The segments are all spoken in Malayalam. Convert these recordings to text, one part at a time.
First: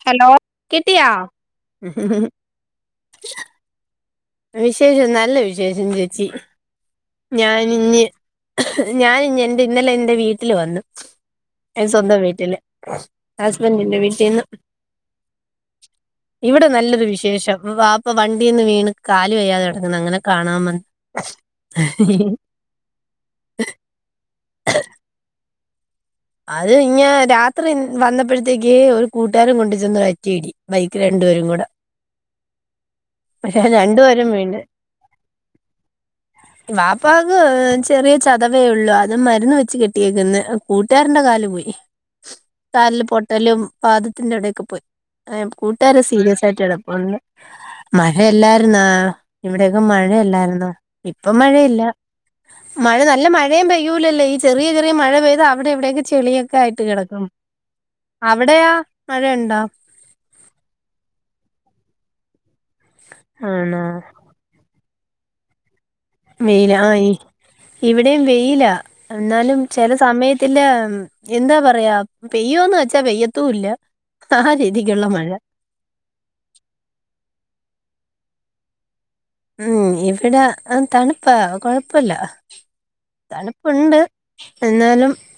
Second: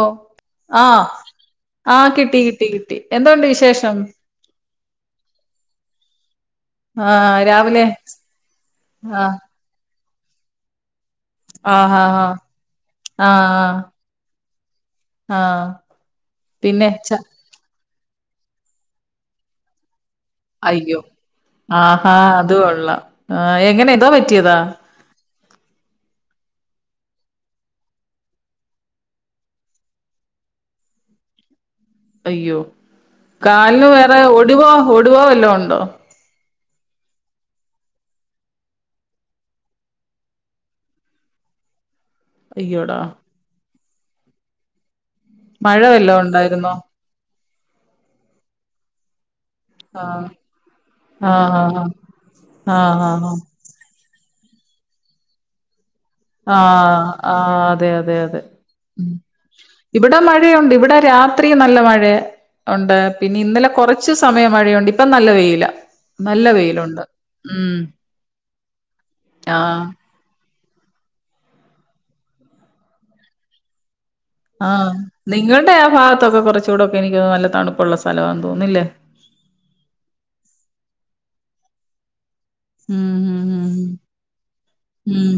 ഓഹ് ഹലോ കിട്ടിയാ ആഹ് ആ കിട്ടി കിട്ടി കിട്ടി എന്തോണ്ട് വിശേഷം? വിശേഷം നല്ല വിശേഷം ചേച്ചി. ആഹ് രാവിലെ ഞാനിഞ്ഞ് ആഹ് ഞാനിഞ്ഞ് എൻ്റെ ഇന്നലെ എൻ്റെ വീട്ടില് വന്ന്- ആഹ് ആഹ് സ്വന്തം ആഹ് വീട്ടില് ആഹ് ഹസ്ബൻഡിന്റെ വീട്ടിന്ന്. ആഹ് ഇവിടെ പിന്നെ നല്ലത് ച വിശേഷം വാപ് പ്പ വണ്ടിന്ന് വീണ് കാല് വയ്യാതെ കെടക്കന്നു അങ്ങനെ കാണാൻ വന്ന് അയ്യോ ആഹാ അത് കൊള്ളാം എങ്ങനെ എന്തോ പറ്റിയതാ? അത് പിന്നെ രാത്രി വന്നപ്പോഴിത്തേക്ക് ഒരു കൂട്ടുകാരൻ കൊണ്ട് ചെന്ന് ഒറ്റയിടി. ബൈക്ക് രണ്ടുപേരും കൂടെ അയ്യോ പക്ഷെ കാലിന് വേറെ രണ്ടുപേരും വീണ് ഒടിവോ ഒടിവോ വല്ലോം ഒണ്ടോ? വാപ്പാക്ക് ചെറിയ ചതവേ ഒള്ളൂ അത് മരുന്ന് വെച്ച് കെട്ടിയേക്ക്ന്ന് കു ട്ടാരന്റെ കാല് പോയി അയ്യോടാ കാല് പൊട്ടലും പാദത്തിന്റെ എടേക്ക് പോയി- മഴ കൂട്ടാരൻ വല്ലോ സീരിയസിയിട്ട് ഉണ്ടായിരുന്നോ കടപ്പുണ്ട് മഴ ല്ലാരുന്നോ? ഇവിടൊക്കെ ആഹ് മഴല്ലാരുന്നോ ഇപ്പൊ ആഹ് മഴയില്ല ആഹ് മഴ ആഹ് ആഹ് നല്ല ആഹ് മഴ മഴയും പെയ്യൂല്ലല്ലോ ഈ ചെറിയ ചെറിയ മഴ പെയ്ത് അവിടെ ഇവിടൊക്കെ ചെളിയൊക്കെ ആയിട്ട് ആഹ് കെടക്കും ആഹ് അതെ അതെ അതെ അവിടെയാ ഉം മഴയുണ്ടോ? ഇവിടെ മഴയൊണ്ട് ഇവിടെ രാത്രി നല്ല മഴ ഒണ്ട് പിന്നെ ഇന്നലെ ആണോ കൊറച്ച് സ് സമയം മഴയൊണ്ട് ഇപ്പം നല്ല വെയില നല്ല വെയില ആ വെയിലുണ്ട് ഉം. ഇവിടെയും വെയില എന്നാലും ആഹ് ചെല സമയ ത്തില്ല എന്താ പറയാ പെയ്യൂന്ന് വെച്ചാ പെയ്യത്തുല്ല. ആഹ് നിങ്ങൾടെ ആ ഭാഗത്തൊക്കെ കുറച്ചുകൂടൊക്കെ എനിക്ക് നല്ല തണുപ്പുള്ള സ്ഥലമാന്ന് തോന്നുന്നില്ലേ? ഉം ഇവിടെ തണുപ്പാ കൊഴപ്പല്ല. ഉം. തണുപ്പുണ്ട് എന്നാലും ഉം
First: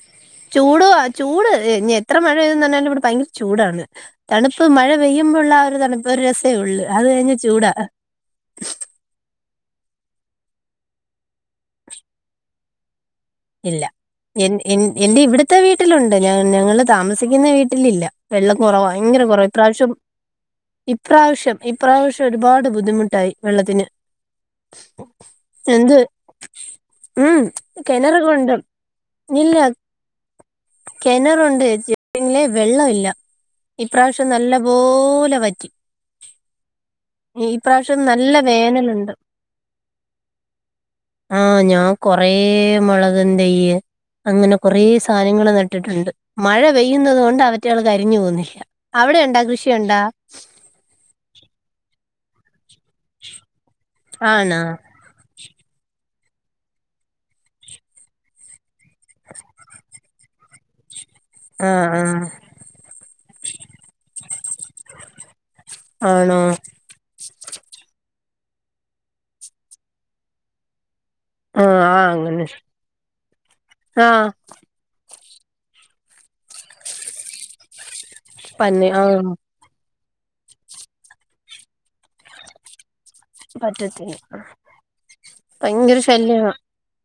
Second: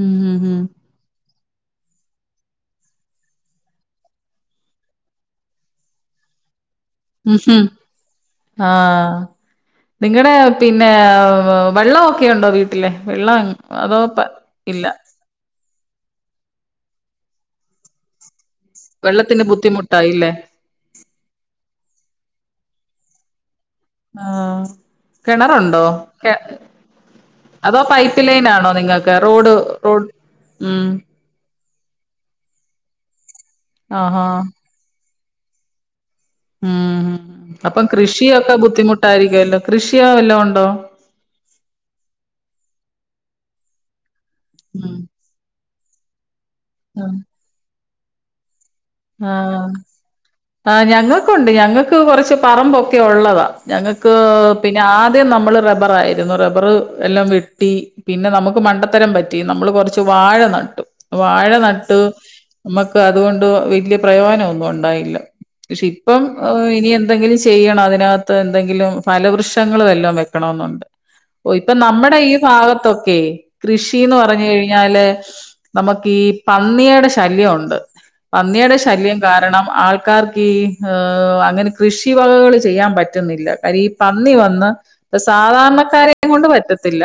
ഉം ഉം ഉം ഉം ചൂട് വാ ചൂട് ഇനി എത്ര മഴ പെയ്തു പറഞ്ഞാലും ഇവിടെ ഭയങ്കര ചൂടാണ്. തണുപ്പ് മഴ പെയ്യുമ്പോള്ളാ ആ ഒരു തണുപ്പ് ഒരു രസേ ഉള്ളു അത് കഴിഞ്ഞ ഉം ഉം ഉം ചൂടാ ആഹ്. നിങ്ങടെ പിന്നെ വെള്ളൊക്കെ ഒണ്ടോ വീട്ടിലെ വെള്ളം ഇല്ല അതോ പ എൻ ഇല്ല എന്റെ ഇവിടുത്തെ വീട്ടിലുണ്ട് ഞാൻ ഞങ്ങള് താമസിക്കുന്ന വീട്ടിലില്ല. വെള്ളം കൊറവ ഭയങ്കര വെള്ളത്തിന് കൊറവ ഇപ്രാവശ്യം ബുദ്ധിമുട്ടായില്ലേ ഇപ്രാവശ്യം ഇപ്രാവശ്യം ഒരുപാട് ബുദ്ധിമുട്ടായി വെള്ളത്തിന്. ആഹ് കിണറുണ്ടോ എന്ത് കെ ഉം അതോ കെണറ് പൈപ്പ് ലൈൻ ഇപ്പളുണ്ടോ ആണോ നിങ്ങൾക്ക് റോഡ് ഇല്ല റോഡ് ഉം കനറുണ്ട് ചേച്ചി പിന്നെ വെള്ളം ഇല്ല ആഹാ ഇപ്രാവിശ്യം നല്ലപോലെ വറ്റി. ഉം അപ്പം ഇപ്രാവശ്യം നല്ല കൃഷിയൊക്കെ വേനലുണ്ട് ബുദ്ധിമുട്ടായിരിക്കല്ലോ കൃഷി വല്ലോ ഉണ്ടോ ആഹ് ഞാൻ കൊറേ മുളക് തെയ്യ് അങ്ങനെ കൊറേ ഉം സാ ധനങ്ങള് നട്ടിട്ട്ണ്ട് മഴ പെയ്യുന്നത് കൊണ്ടാ അവറ്റൾ കരിഞ്ഞു പോകുന്നേല്ല ആഹ ആ ഞങ്ങൾക്കുണ്ട് ഞങ്ങൾക്ക് കൊറച്ച് പറമ്പൊ ഉള്ളതാ ഞങ്ങൾക്ക് ആണാ പിന്നെ ആദ്യം നമ്മൾ റബ്ബറായിരുന്നു റബ്ബർ ർ എല്ലാം വെട്ടി പിന്നെ നമുക്ക് മണ്ടത്തരം പറ്റി നമ്മള് കൊറച്ച് വാഴ നട്ടു വാഴ ആഹ് നട്ടു ആഹ് നമ്മക്ക് അതുകൊണ്ട് പ്രയോനം ഒന്നും ഉണ്ടായില്ല പക്ഷെ ഇപ്പം ആണോ ഇനി എന്തെങ്കിലും ചെയ്യണം അതിനകത്ത് എന്തെങ്കിലും ഫലവൃക്ഷങ്ങളും എല്ലാം വെക്കണെന്നുണ്ട് ഓ ഇപ്പൊ ആഹ് ആഹ് നമ്മുടെ ഈ അങ്ങനെ ഭാഗത്തൊക്കെ കൃഷിന്ന് ആഹ് പറഞ്ഞുകഴി ഞ്ഞാൽ നമുക്ക് ഈ പന്നിയുടെ ശല്യംഉണ്ട് പന്നിയുടെ പന്നി ശല്യം ആഹ് കാരണം ണം ആൾക്കാർക്ക് ഇ അങ്ങനെ കൃഷി വകകൾ ചെയ്യാൻ പറ്റ പറ്റുന്നില്ല കാരി ഈ പറ്റത്തില്ല പന്നി വന്ന് ഇപ്പ ഭയങ്കര സാധാരണക്കാരെ കൊണ്ട് ശല്യവാ പറ്റത്തില്ല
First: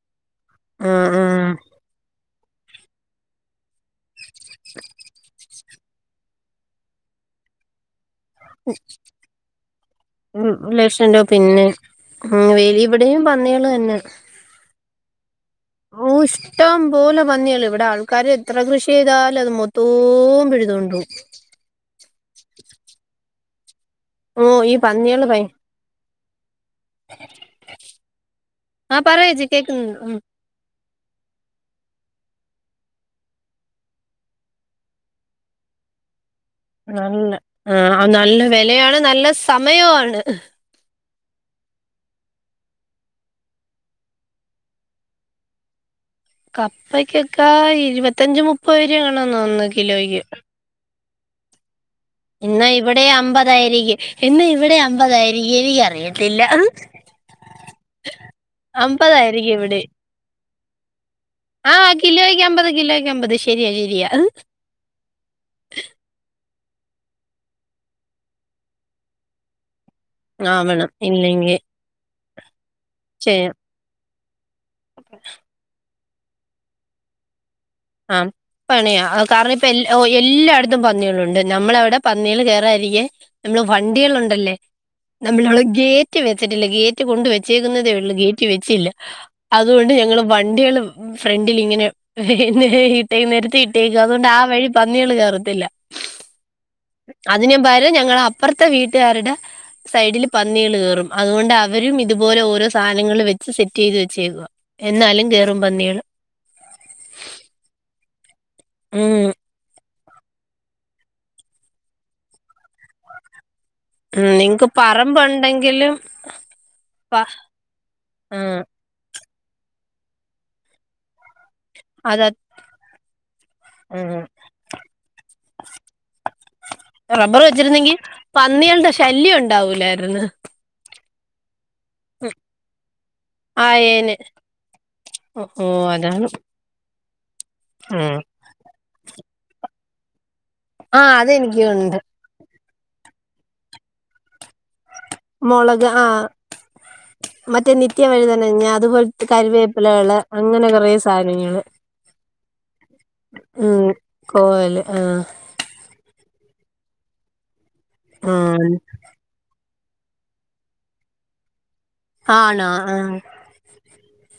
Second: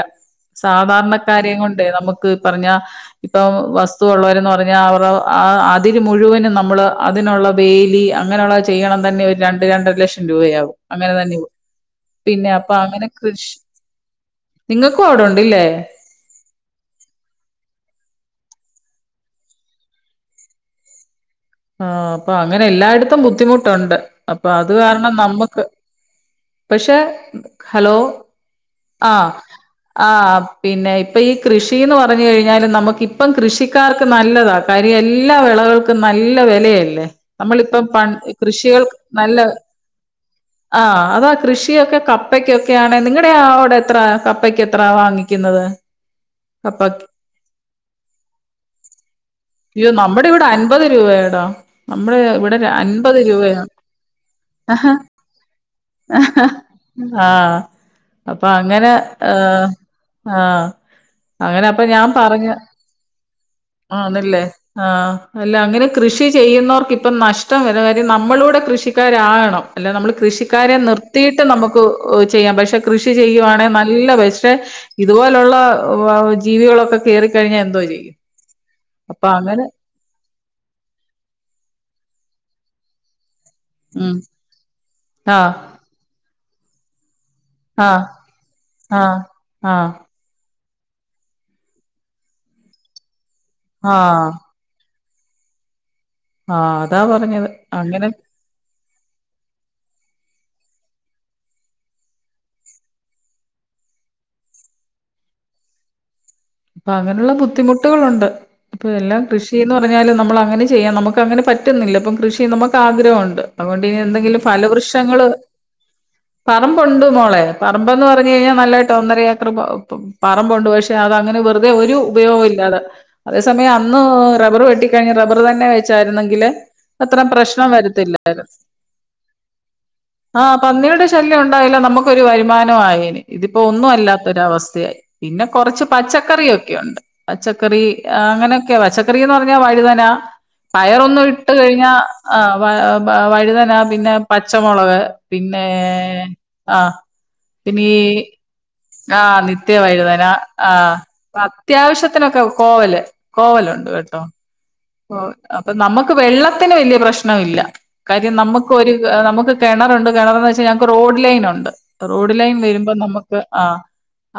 ആഹ് ആഹ് സാധാരണക്കാരെ കൊണ്ട് നമുക്ക് പറഞ്ഞ ഇപ്പൊ വസ്തുള്ളവരന്ന് പറഞ്ഞാൽ അവ അതില് മുഴുവനും ന്ന നമ്മള് അതിനുള്ള വേലി അങ്ങനെയുള്ള ചെയ്യണം തന്നെ ഒരു രണ്ട് രണ്ടര ലക്ഷം ഉം രൂപയാവും ലക്ഷം അങ്ങനെ രൂപ തന്നെ പിന്നെ ഉം പിന്നെ അപ്പൊ വെലി അങ്ങനെ ഇവിടെയും കൃഷി പന്നികള് തന്നെ നിങ്ങക്കു അവിടെണ്ടല്ലേ ഓ ഇഷ്ടം പോലെ പന്നിയളു ഇവിടെ ആൾക്കാര് എത്ര കൃഷി ചെയ്താലും അത് മൊത്തം പിഴുതണ്ടും പോവും ആഹ അപ്പൊ അങ്ങനെ എല്ലായിടത്തും ബുദ്ധിമുട്ടുണ്ട് ഓ അപ്പൊ അത് ഈ കാരണം പന്നികള് ഭയ നമ്മുക്ക് പക്ഷേ ഹലോ ആഹ് ആഹ പറയേച്ചി കേക്കുന്നുണ്ട് ഉം ആ് പിന്നെ ഇപ്പ ഈ കൃഷിന്ന് പറഞ്ഞ കഴിഞ്ഞാൽ നമുക്കിപ്പം കൃഷിക്കാർക്ക് നല്ലതാ കര്യം എല്ലാ വിളകൾക്കും നല്ലവി ലയല്ലേ നല്ല നമ്മളിപ്പം പ ആഹ് നല്ല കൃഷികൾ വെലയാണ് നല്ല സമയവുമാണ് ആഹ അതാ കൃഷിയൊക്കെ കപ്പക്കൊക്കെയാണ് നിങ്ങളുടെ അവിടെ എത്ര കപ്പക്ക് എത്ര വാങ്ങിക്കുന്നത് കപ്പ കപ്പയ്ക്കൊക്കാ ഇരുപത്തയഞ്ച് മുപ്പത്തരു ആണന്നുതോന്നുന്നു കിലോയ്ക്ക് അൻപത് രൂപയടോ അമ്മേ ഇന്ന് ഇവിടെ അമ്പതായിരിക്കും ഇന്ന് ഇവിടെ അമ്പതായിരിക്കും എനിക്ക് അറിയത്തില്ല ഹ് ആഹ അപ്പൊ അങ്ങനെ അമ്പതായിരിക്കും ഇവിടെ ഹ ആഹ അങ്ങനെ അപ്പൊ ആഹ് ഞാൻ കിലോയ്ക്ക് പറഞ്ഞു അമ്പത് കിലോയ്ക്ക് അമ്പത് ശരിയാ ശരിയാ ആണല്ലേ ആഹ അല്ല അങ്ങനെ കൃഷി ചെയ്യുന്നവർക്ക് ഇപ്പം നഷ്ടം വര കാര്യം നമ്മളൂടെ കൃഷിക്കാരകണം അല്ല നമ്മൾ കൃഷിക്കാരെ ആവണം നിർത്തിയിട്ട് ഇല്ലെങ്കി നമുക്ക് ചെയ്യാം പക്ഷെ കൃഷി ചെയ്യാം ചെയ്യുവാണെങ്കിൽ നല്ല വ പക്ഷെ ഇതുപോലെയുള്ള ജീവികളൊക്കെ കേറിക്കഴിഞ്ഞാൽ എന്തോ ചെയും ആ പണിയ കാരണം ഇപ്പ എല്ലാ ഓ എല്ലായിടത്തും പന്നികളുണ്ട് നമ്മളവിടെ പന്നികൾ കേയറാതിരിക്കാൻ നമ്മള് ഉം വണ്ടികളുണ്ടല്ലേ ആഹ് നമ്മളവി ഗേറ്റ് വെച്ചിട്ടില്ല ഗേറ്റ് റ്റ് കൊണ്ട് ആഹ് വെച്ചേക്കുന്നതേള്ളൂ ഗേറ്റ് വെച്ചില്ല ആഹ് ആഹ് അതുകൊണ്ട് ഞങ്ങൾ വണ്ടിയാൾ ഫ്രണ്ടിലിങ്ങനെ പിന്നെ ഇട്ടേ നിരത്ത് ഇട്ടേക്ക അതുകൊണ്ട് ആഹ് ആ വഴി പന്നികൾ കേയറത്തില്ല ആഹ അതാ പറഞ്ഞത് അങ്ങനെ അപ്പുറത്തെ വീട്ടുകാരുടെ സൈഡിൽ പന്നികൾ കേയറും അതുകൊണ്ട് അവരും ഇതുപോലെ ഓരോ സാധനങ്ങൾ വെച്ച് സെറ്റ് ചെയ്ത് വെച്ചേക്ക എന്നാലും കേറും പന്നികള് അങ്ങനെയുള്ള ബുദ്ധിമുട്ടോള് ഇണ്ട് അപ്പൊ എല്ലാം ഉം കൃഷിന്ന് പറഞ്ഞാലും നമ്മൾ അങ്ങനെ ചെയ്യാം നമുക്ക് അങ്ങനെ പറ്റുന്നില്ല ഇപ്പം കൃഷി നമുക്ക് ആഗ്രഹൊണ്ട് അതുകൊണ്ട് ഉം എന്തെങ്കിലും നിങ്ങക്ക് ഫലവൃക്ഷങ്ങള് പറമ്പുണ്ടെങ്കിലും പറമ്പൊണ്ട് പ മോളെ പറമ്പെന്ന് പറഞ്ഞ് കഴിഞ്ഞാൽ ആഹ് നല്ലെ- ട്ട് ഒന്നരഏക്കറ് പ പറമ്പഒണ്ട് പക്ഷെ അത് അങ്ങനെ വെറ്- വെറുതെ ഒരു അത ഉപയോഗം ഇല്ലാതെ അതേ സമയം അന്ന് ഉം റബ്ബർ വെട്ടിക്കഴിഞ്ഞ് റബ്ബർ തന്നെ വെച്ചായിരുന്നെങ്കില് അത്ര റബ്ബർ പ്രശ്നം വെച്ചിരുന്നെങ്കി വരത്തില്ല പന്നികളുടെ ശല്യം ഒണ്ടാവൂലായിരുന്നു ആഹ് പന്നിയുടെ ശല്യം ഒണ്ടാകില്ല നമുക്ക്- ഒരു വരുമാന ആയേനെ ഇതിപ്പോ ഒന്നും ആയേന് അല്ലാത്തൊരവസ്ഥയായി പിന്നെ ഓ കൊറച്ച് പച്ചക്ക അതാണ് ക്കറിയൊക്കെ ഒണ്ട് പച്ചക്കറി ഉം അങ്ങനെയൊക്കെ പച്ചക്കറിന്ന് പറഞ്ഞാ വഴുതന- ആഹ് പയറൊന്നും ഇട്ട് അതെനിക്കും കഴിഞ്ഞാ ഉണ്ട് ആ വ വഴുതന പിന്നെ പച്ചമൊളക് പിന്നേ മുളക് ആഹ് ആഹ് പിന്നീ- ആ അതുപോലെ ആഹ് നിത്യവഴുതനാ ആഹ് സാധനങ്ങള് അത്യാവശ്യത്തിനൊക്കെ കോവല് ഉം കോവലൊണ്ട് കേട്ടോ കോവല് ആഹ് അപ്പൊ നമുക്ക് വെള്ളത്തിന് വലിയ പ്രശ്നയില്ല കാര്യം ആഹ് നമുക്കൊരു ആഹ് നമുക്ക് കെണറൊണ്ട് കിണർന്ന് വെച്ചാ ഞങ്ങക്ക് റോഡ് ലൈൻ ഒണ്ട് റോഡ് ലൈൻ ആണോ വരുമ്പോ ആഹ് നമുക്ക് ആഹ്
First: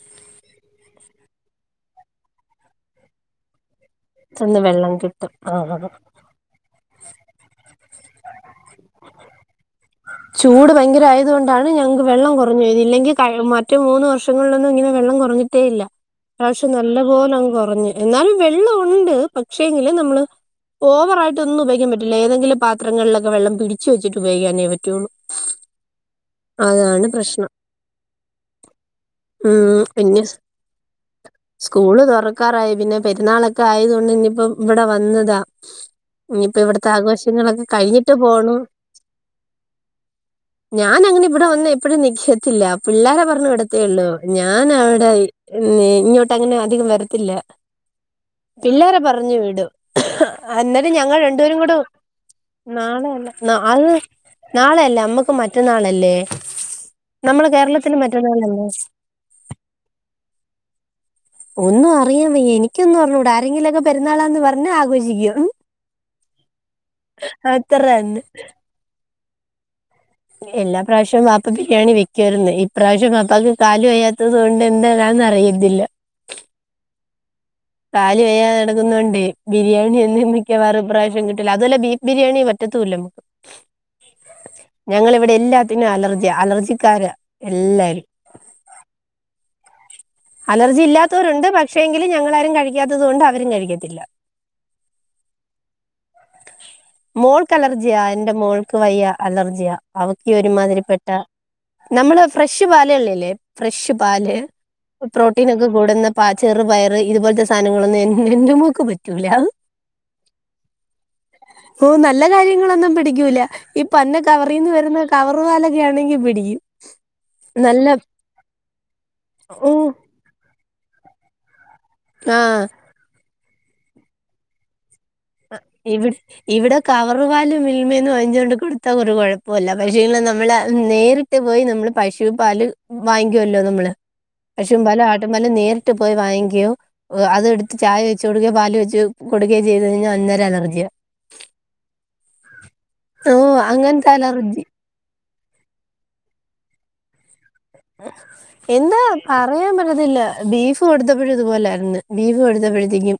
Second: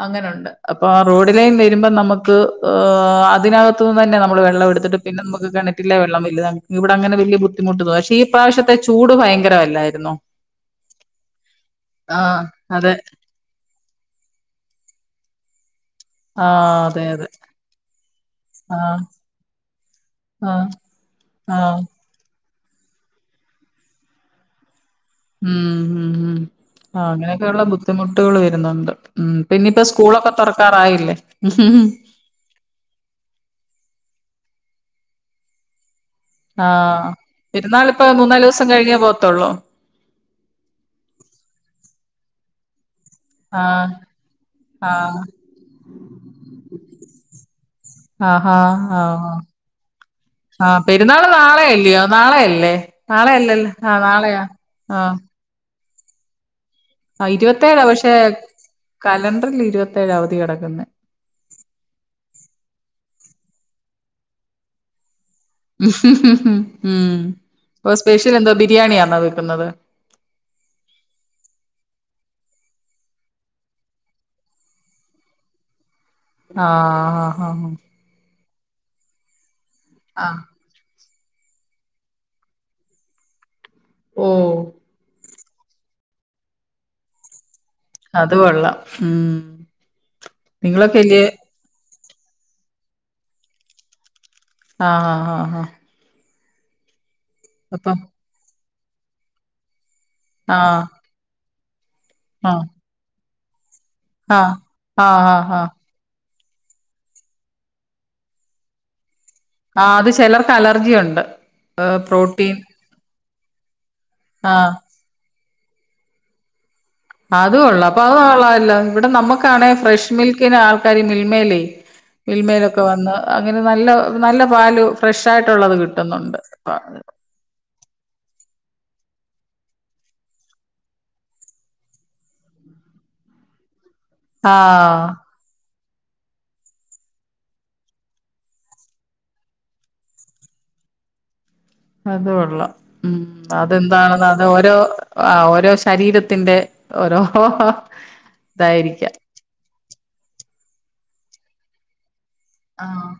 അങ്ങനൊണ്ട് അപ്പൊ ആ റോഡ ലൈൻ വരുമ്പോ നമുക്ക് ആഹ് അതിനകത്ത്- അത് ന്ന്തന്നെ നമ്മള് ചെന്ന് വെള്ളം എടുത്തിട്ട് പിന്നെ കിട്ടും നമുക്ക് ആഹ് ആഹ് കെണറ്റിലെ വെള്ളം - വല്താ ഇവിടെ അങ്ങന വലിയ ബുദ്ധിമുട്ടില്ല പക്ഷേ ഈ പ്രാവശ്യത്തെ- ചൂട് ഭയങ്കരമല്ലായിരുന്നോ ചൂട് ഭയങ്കര ആയത് കൊണ്ടാണ് ഞങ്ങക്ക് വെള്ളം ആഹ് കൊറഞ്ഞ്പോയത് അതെ ഇല്ലെങ്കിൽ- മറ്റു മൂന്ന് വർഷങ്ങളിലൊന്നും ഇങ്ങനെ വെള്ളം കുറഞ്ഞിട്ടേ ഇല്ല ഇപ്രാവശ്യം ആഹ് നല്ല അതെ അതെ പോലങ്ങ് കൊറഞ്ഞ് എന്നാലും വെള്ളം ആഹ് ഒണ്ട് പക്ഷേെങ്കിലും നമ്മള്- ആഹ് ഓവറായിട്ടൊന്നും ആഹ് ഉപയോഗിക്കൻ പറ്റില്ല ഏതെങ്കിലും പത്രങ്ങള്ലൊക്കെ വെള്ളം പിടിച്ച് വച്ചിട്ട് ഉപയോഗിക്കാനെ പറ്റുള്ളൂ- ഉം ഉം അതാണ് ആഹ് പ്രശ്നം അങ്ങനെയൊക്കെയുള്ള ബുദ്ധിമുട്ടുകൾ വരുന്നൊണ്ട് ഉം പിന്നിപ്പോ സ്കൂളൊക്കെ തൊറക്കാറായില്ലേ- ഉ ആക്കാറായി പിന്നെ പെരുന്നാളൊക്കെ ആയതൊണ്ട് ഇനിയിപ്പം ഇവിടെ വന്നതാ ഇനിയിപ്പോ ഇവിടത്തെ ആഹ് ആഘോഷങ്ങളൊക്കെ പെരുന്നാളിപ്പോ കഴിഞ്ഞിട്ട് മൂന്നാല് പോണം ദിവസം കഴിഞ്ഞേ പോത്തൊള്ളൊ ഞാനങ്ങനെ ഇവിടെ വന്ന് എപ്പഴും നിക്കത്തില്ല പിള്ളേരെ പറ ഞ്ഞ് ആഹ് വിടത്തേള്ളൂ ഞാനവിടെ ആഹ് ഇങ്ങോട്ടങ്ങനെ അധികം വരത്തില്ല ആഹാ പിള്ളേരെ ആഹ് പറഞ്ഞു വിടും ആ എന്നാലും ഞങ്ങൾ പെരുന്നാള് രണ്ടുപേരും കൂടെ നാളെയല്ലയോ നാളെയല്ലേ നാളെ അല്ല ന നാളെയല്ലല്ലോ അ ആ നാളെയാ നാളെ അല്ല ആഹ് അമ്മക്ക് മറ്റന്നാളല്ലേ ആ നമ്മളെ ഇരുപത്തേഴാ കേരളത്തിന് പക്ഷെ മറ്റന്നാളല്ലേ കലണ്ടറിൽ ഇരുപത്തേഴാ അവധി കെടക്കുന്നെ ഒന്നും അറിയാം വയ്യ എനിക്കൊന്നും അറിഞ്ഞൂട ആരെങ്കിലുംക്കെ പെുന്നാളാന്ന് പറഞ്ഞാ ആഘോഷിക്കും ഉം ഉം അത്ര അപ്പം തന്നെ സ്പെഷ്യൽ എന്ത്വാ ബിരിയാണിയാണോ വെക്കുന്നത് എല്ലാ പ്രാവശ്യവും ബാപ്പ ബിരിയാണി വെക്കുവായിരുന്നു ഇപ്രാവശ്യം ബാപ്പക്ക് കാല് വയ്യാത്തതുകൊണ്ട്- എന്തരാന്ന് അറിയ്ന്നില്ല ആഹ് ആഹ് ആഹ് കാല് വയ്യാതെകെടക്കുന്നൊണ്ടെ ബിരിയാണിയൊന്നും ആഹ് മിക്കവാറും ഇ പ്രാവശ്യം കിട്ട് അതുപോലെ ബീഫ് ബിരിയാണി പറ്റത്തുല്ല നമക്ക് ഓ ഞങ്ങള ഇവിടെല്ലാ- ത്തിന് അലർജി അലർജിക്കാര എല്ലാവരും അത് കൊള്ളാം ഉം അലർജി നിങ്ങളൊക്കെ വല്യ ഇല്ലാത്തവരുണ്ട് പക്ഷെ എങ്കിലും ഞങ്ങളാരും കഴിക്കാത്തത് കൊണ്ട് അവരും കഴിക്കത്തില്ല ആഹ് ആഹ് ആഹ് ആഹ് മോൾക്ക് അപ്പം അലർജിയാ എന്റെ മോൾക്ക് വയ്യ അലർജിയാ അവക്ക ഇയ്യ് ആഹ് ഒരുമാതിരിപ്പെട്ട നമ്മള് ഫ്രഷ് ആഹ് പാല് ഉള്ളല്ലേ ഫ്രഷ് പാല് ആഹ് ആഹ് ആഹ് ആഹ് പ്രോട്ടീനൊക്കെ ആഹ് കൂടുന്ന പാ ച്ചെറ് പയറ് ഇതുപോലത്തെ സാധനങ്ങളൊന്നും എ എൻ്റെമോക്ക് പറ്റൂല ആ ഹ് അത് ചെലർക്ക് അലർജിയുണ്ട് ഓ നല്ല കാര്യങ്ങളൊന്നും പിടിക്കൂല ഇപ്പൊ പന്നെ കവറിന്ന് ആഹ് വരുന്ന കവർ പാലൊക്കെ ആണെങ്കിൽ പിടിക്കും അതു കൊള്ള നല്ല അപ്പൊ അത് കൊള്ളാലൊ ഇവിടെ നമ്മക്കാണെ ഓ ഫ്രഷ് മിൽക്കിന് ആൾക്കാാര് മിൽമേലേ ആഹ് മിൽമലൊക്കെ വന്ന് അങ്ങനെ നല്ല നല്ല പാല് ഫ്രഷ ആയിട്ടുള്ളത് കിട്ടുന്നുണ്ട് കുറുകാല മിൽമയന്ന് വാങ്ങിച്ചുകൊണ്ട് കൊടുത്ത ഒരു കുഴപ്പൊല്ല പക്ഷേ നമ്മള നേരി ട്ട് പോയി നമ്മൾ പശൂമ്പാല് വാങ്ങിക്കുവല്ലോ നമ്മള് പശും പല് ആഹ് അട്ട് ല്ല നേരിട്ട് പോയി വാങ്ങിക്കയോ അത പാൽ നേരിട്ട് പോയി വാങ്ങിക്കുംഅത് എടുത്ത് ചായ വെച്ച് കൊടുക്കെ പാല് വെച്ച് കൊടുക്കെ ചെയ്തു കഴിഞ്ഞാ പിന്നെ ഒര് അലർജിയ അതുകൊള്ളാം ഉം അങ്ങനത്തെ അതെന്താണെന്ന് അത് അലർജി ഓരോ ഓരോ ശരീരത്തിന്റെ ഓരോ എന്താ ഇതായിരിക്കാം പറയാൻ പറ്റുന്നില്ല ബീഫ് കൊടുത്തപ്പോഴും ഇതുപോലായിരുന്നു ബീഫ് കൊടു ആഹ് ത്തപ്പോയെക്കും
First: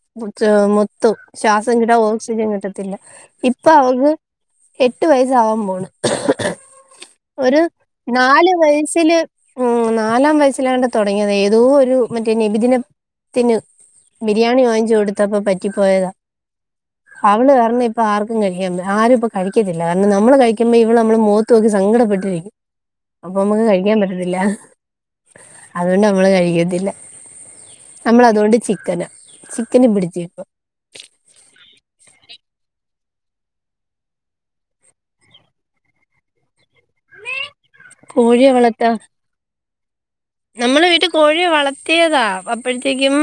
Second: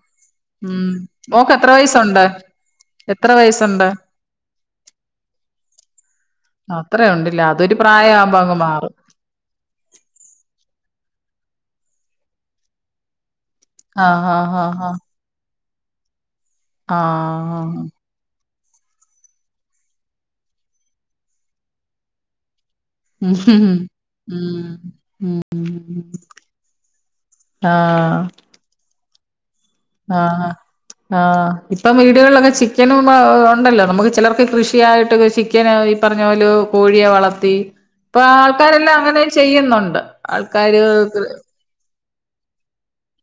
ഉം മൊത്തം മോക്ക് എത്ര ശ്വാസം കിട്ടാ വയസുണ്ട് ഓക്സിജൻ കിട്ടത്തില്ല എത്ര ഇപ്പൊ വയസുണ്ട് അവക്ക് എട്ട് വയസ്സാവാൻ പോണ് അത്രേ ഉണ്ടില്ല ഒരു അതൊരു പ്രായമാകുമ്പോ നാല് അങ്ങ് മാറും വയസ്സില് ഉം, നാലാം വയസ്സിലാ തൊടങ്ങിയതാ ഏതോ ഒരു മറ്റേ നബിദിന ത്തിന് ആഹ് ആഹ് ബിരിയാണി ആഹ് വാങ്ങിച്ചു ആഹ് കൊടുത്തപ്പോ പറ്റിപ്പോയതാ അവള് ആഹ് കാരണം ഇപ്പൊ ആർക്കും കഴിക്കാ ആരും ഇപ്പോ കഴിക്കത്തില്ലാ നമ്മള് കഴിക്കുമ്പോ ഇവടെ നമ്മൾ മുഖത്ത് നോക്കി സങ്കടപ്പെട്ടിരിക്കും അപ്പൊ നമ്മുക്ക് ഉം കഴിക്കാൻ പറ്റ ത്തി ല്ല ഉം ഉം അതുകൊണ്ട് നമ്മൾ കഴിക്കത്തില്ല ആഹ് നമ്മളതു ണ്ട് ചിക്കന ആഹ് ആഹ് ആഹ് ഇപ്പം വീടുകളിലൊക്കെ ചിക്കനും ഉണ്ടല്ലോ നമുക്ക് ചെലർക്ക് കൃഷിയായിട്ടൊ ചിക്കനൊ ഈ പറഞ്ഞ പോലെ കോഴിയെ വളർത്തി ഇപ്പൊ കോഴിയെ ആൾക്കാരെല്ലാം അങ്ങനെയും ചെയ്യുന്നുണ്ട് ആൾക്കാര് നമ്മള് വീട്ടിൽ കൃ- കോഴി വളർത്തിയതാ അപ്പഴത്തേക്കും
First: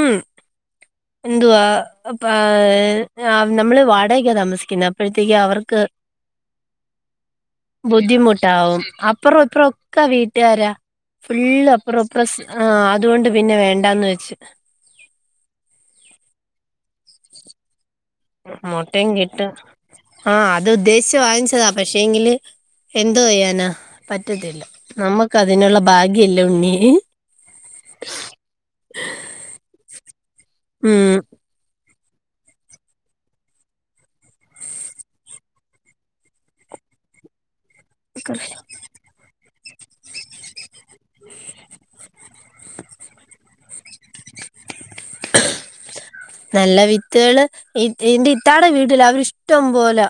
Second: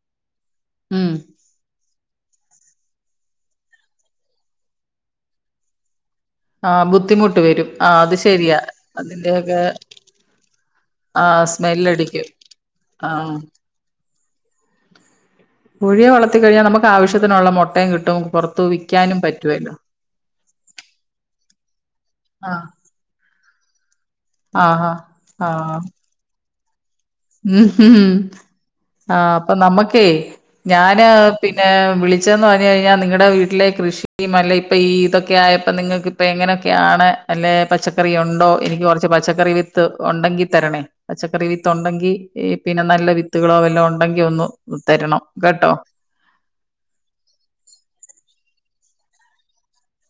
ഉം എന്തുവാ നമ്മള് വാടകക്കാ താമസിക്കുന്നത് അപ്പോഴത്തേക്കും അവർക്ക് ആഹ് ബുദ്ധിമുട്ട് വരും ആഹ് അത് ശരിയാ ബുദ്ധിമുട്ടാവും അപ്പറം അതിന്റെയൊക്കെ ഇപ്പറം ഒക്കാ വീട്ടുകാരാ ആഹ് സ്മെൽ പ്രസ് ആഹ് അതോണ്ട് പിന്നെ വേണ്ടാന്ന് വെച്ച് കോഴിയെ വളർത്തിക്കഴിഞ്ഞാൽ നമുക്ക് ആവശ്യത്തിനുള്ള മൊട്ടയും കിട്ടും പുറത്ത് മൊട്ടയും വിൽക്കാനും കിട്ടും പറ്റുവല്ലോ ആഹ് അത് ഉദ്ദേശിച്ച് വാങ്ങിച്ചതാ പക്ഷേങ്കില് ആഹ് എന്ത് ചെയ്യാനാ പറ്റത്തില്ല ആഹ് നമക്ക് ആഹ് അതിനുള്ള ഭാഗ്യല്ലേ ഉണ്ണി ഉം ആ അപ്പൊ നമ്മക്കേ ഞാന് ഉം പിന്നെ വിളിച്ചെന്ന് പറഞ്ഞഞ് കഴിഞ്ഞാൽ നിങ്ങളുടെ വീട്ടിലെ കൃഷിയും അല്ല ഇപ്പൊ ഈ ഇതൊക്കെ ആയപ്പോ നിങ്ങൾക്ക് ഇപ്പ എങ്ങനെയൊക്കെയാണ് അല്ല പച്ച പച്ചക്കറി ഉണ്ടോ എനിക്ക് കൊറച്ച് പച്ചക്കറി വിത്ത് ഉണ്ടെങ്കി തരണേ പച്ചക്കറി വിത്ത് ഉണ്ടെങ്കി ഈ പിന്നെ നല്ല വിത്തുകളോ വല്ലോ ഉണ്ടെങ്കി ഒന്ന് തരണം കേട്ടോ നല്ല വിത്തുകള് ഇന്റെ ഇത്താടെ വീടില്ല അവരി ഇഷ്ടം പോല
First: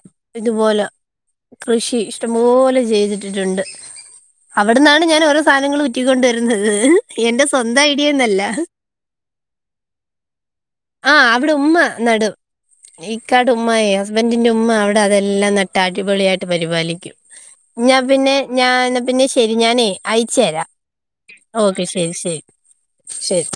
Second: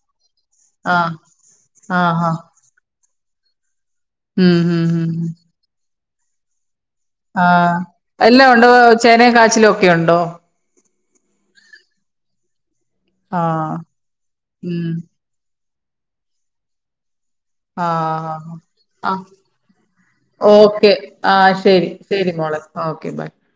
ഇതുപോലെ ആഹ് കൃഷി ആഹ് ആഹ് ഇഷ്ടംപോലെ ചെയ്തിട്ടിട്ടുണ്ട് ഉം ഉം അവിടന്നാണ് ഉം ഞാൻ ഉം ഓരോ സാനങ്ങൾ ഉറ്റിക്കൊണ്ട് വരുന്നത് എന്റെ ആഹ് സ്വന്തം ഐഡിയയൊന്നല്ല എല്ലാ ഒണ്ടോ ചേനേം കാച്ചിലും ഒക്കെ ഉണ്ടോ ആഹ് അവിടെ ഉമ്മ നാടും ഈക്കാട് ഉമ്മ ആഹ് ഹസ്ബൻറ്റിന്റെ ഉമ്മ ഉം അവിടെ അതെ എല്ലാം നട്ട് അടിപൊളിയായിട്ട് പരിപാലിക്കും ഞാൻ ആഹ് പിന്നെ ഞാന് ആഹ് പിന്നെ ശരി ഞാനേ അയച്ചു തരാം ഓക്കെ ആഹ് ഓക്കെ ശരി ശരി മോളെ ഓക്കെ ബൈ ശരി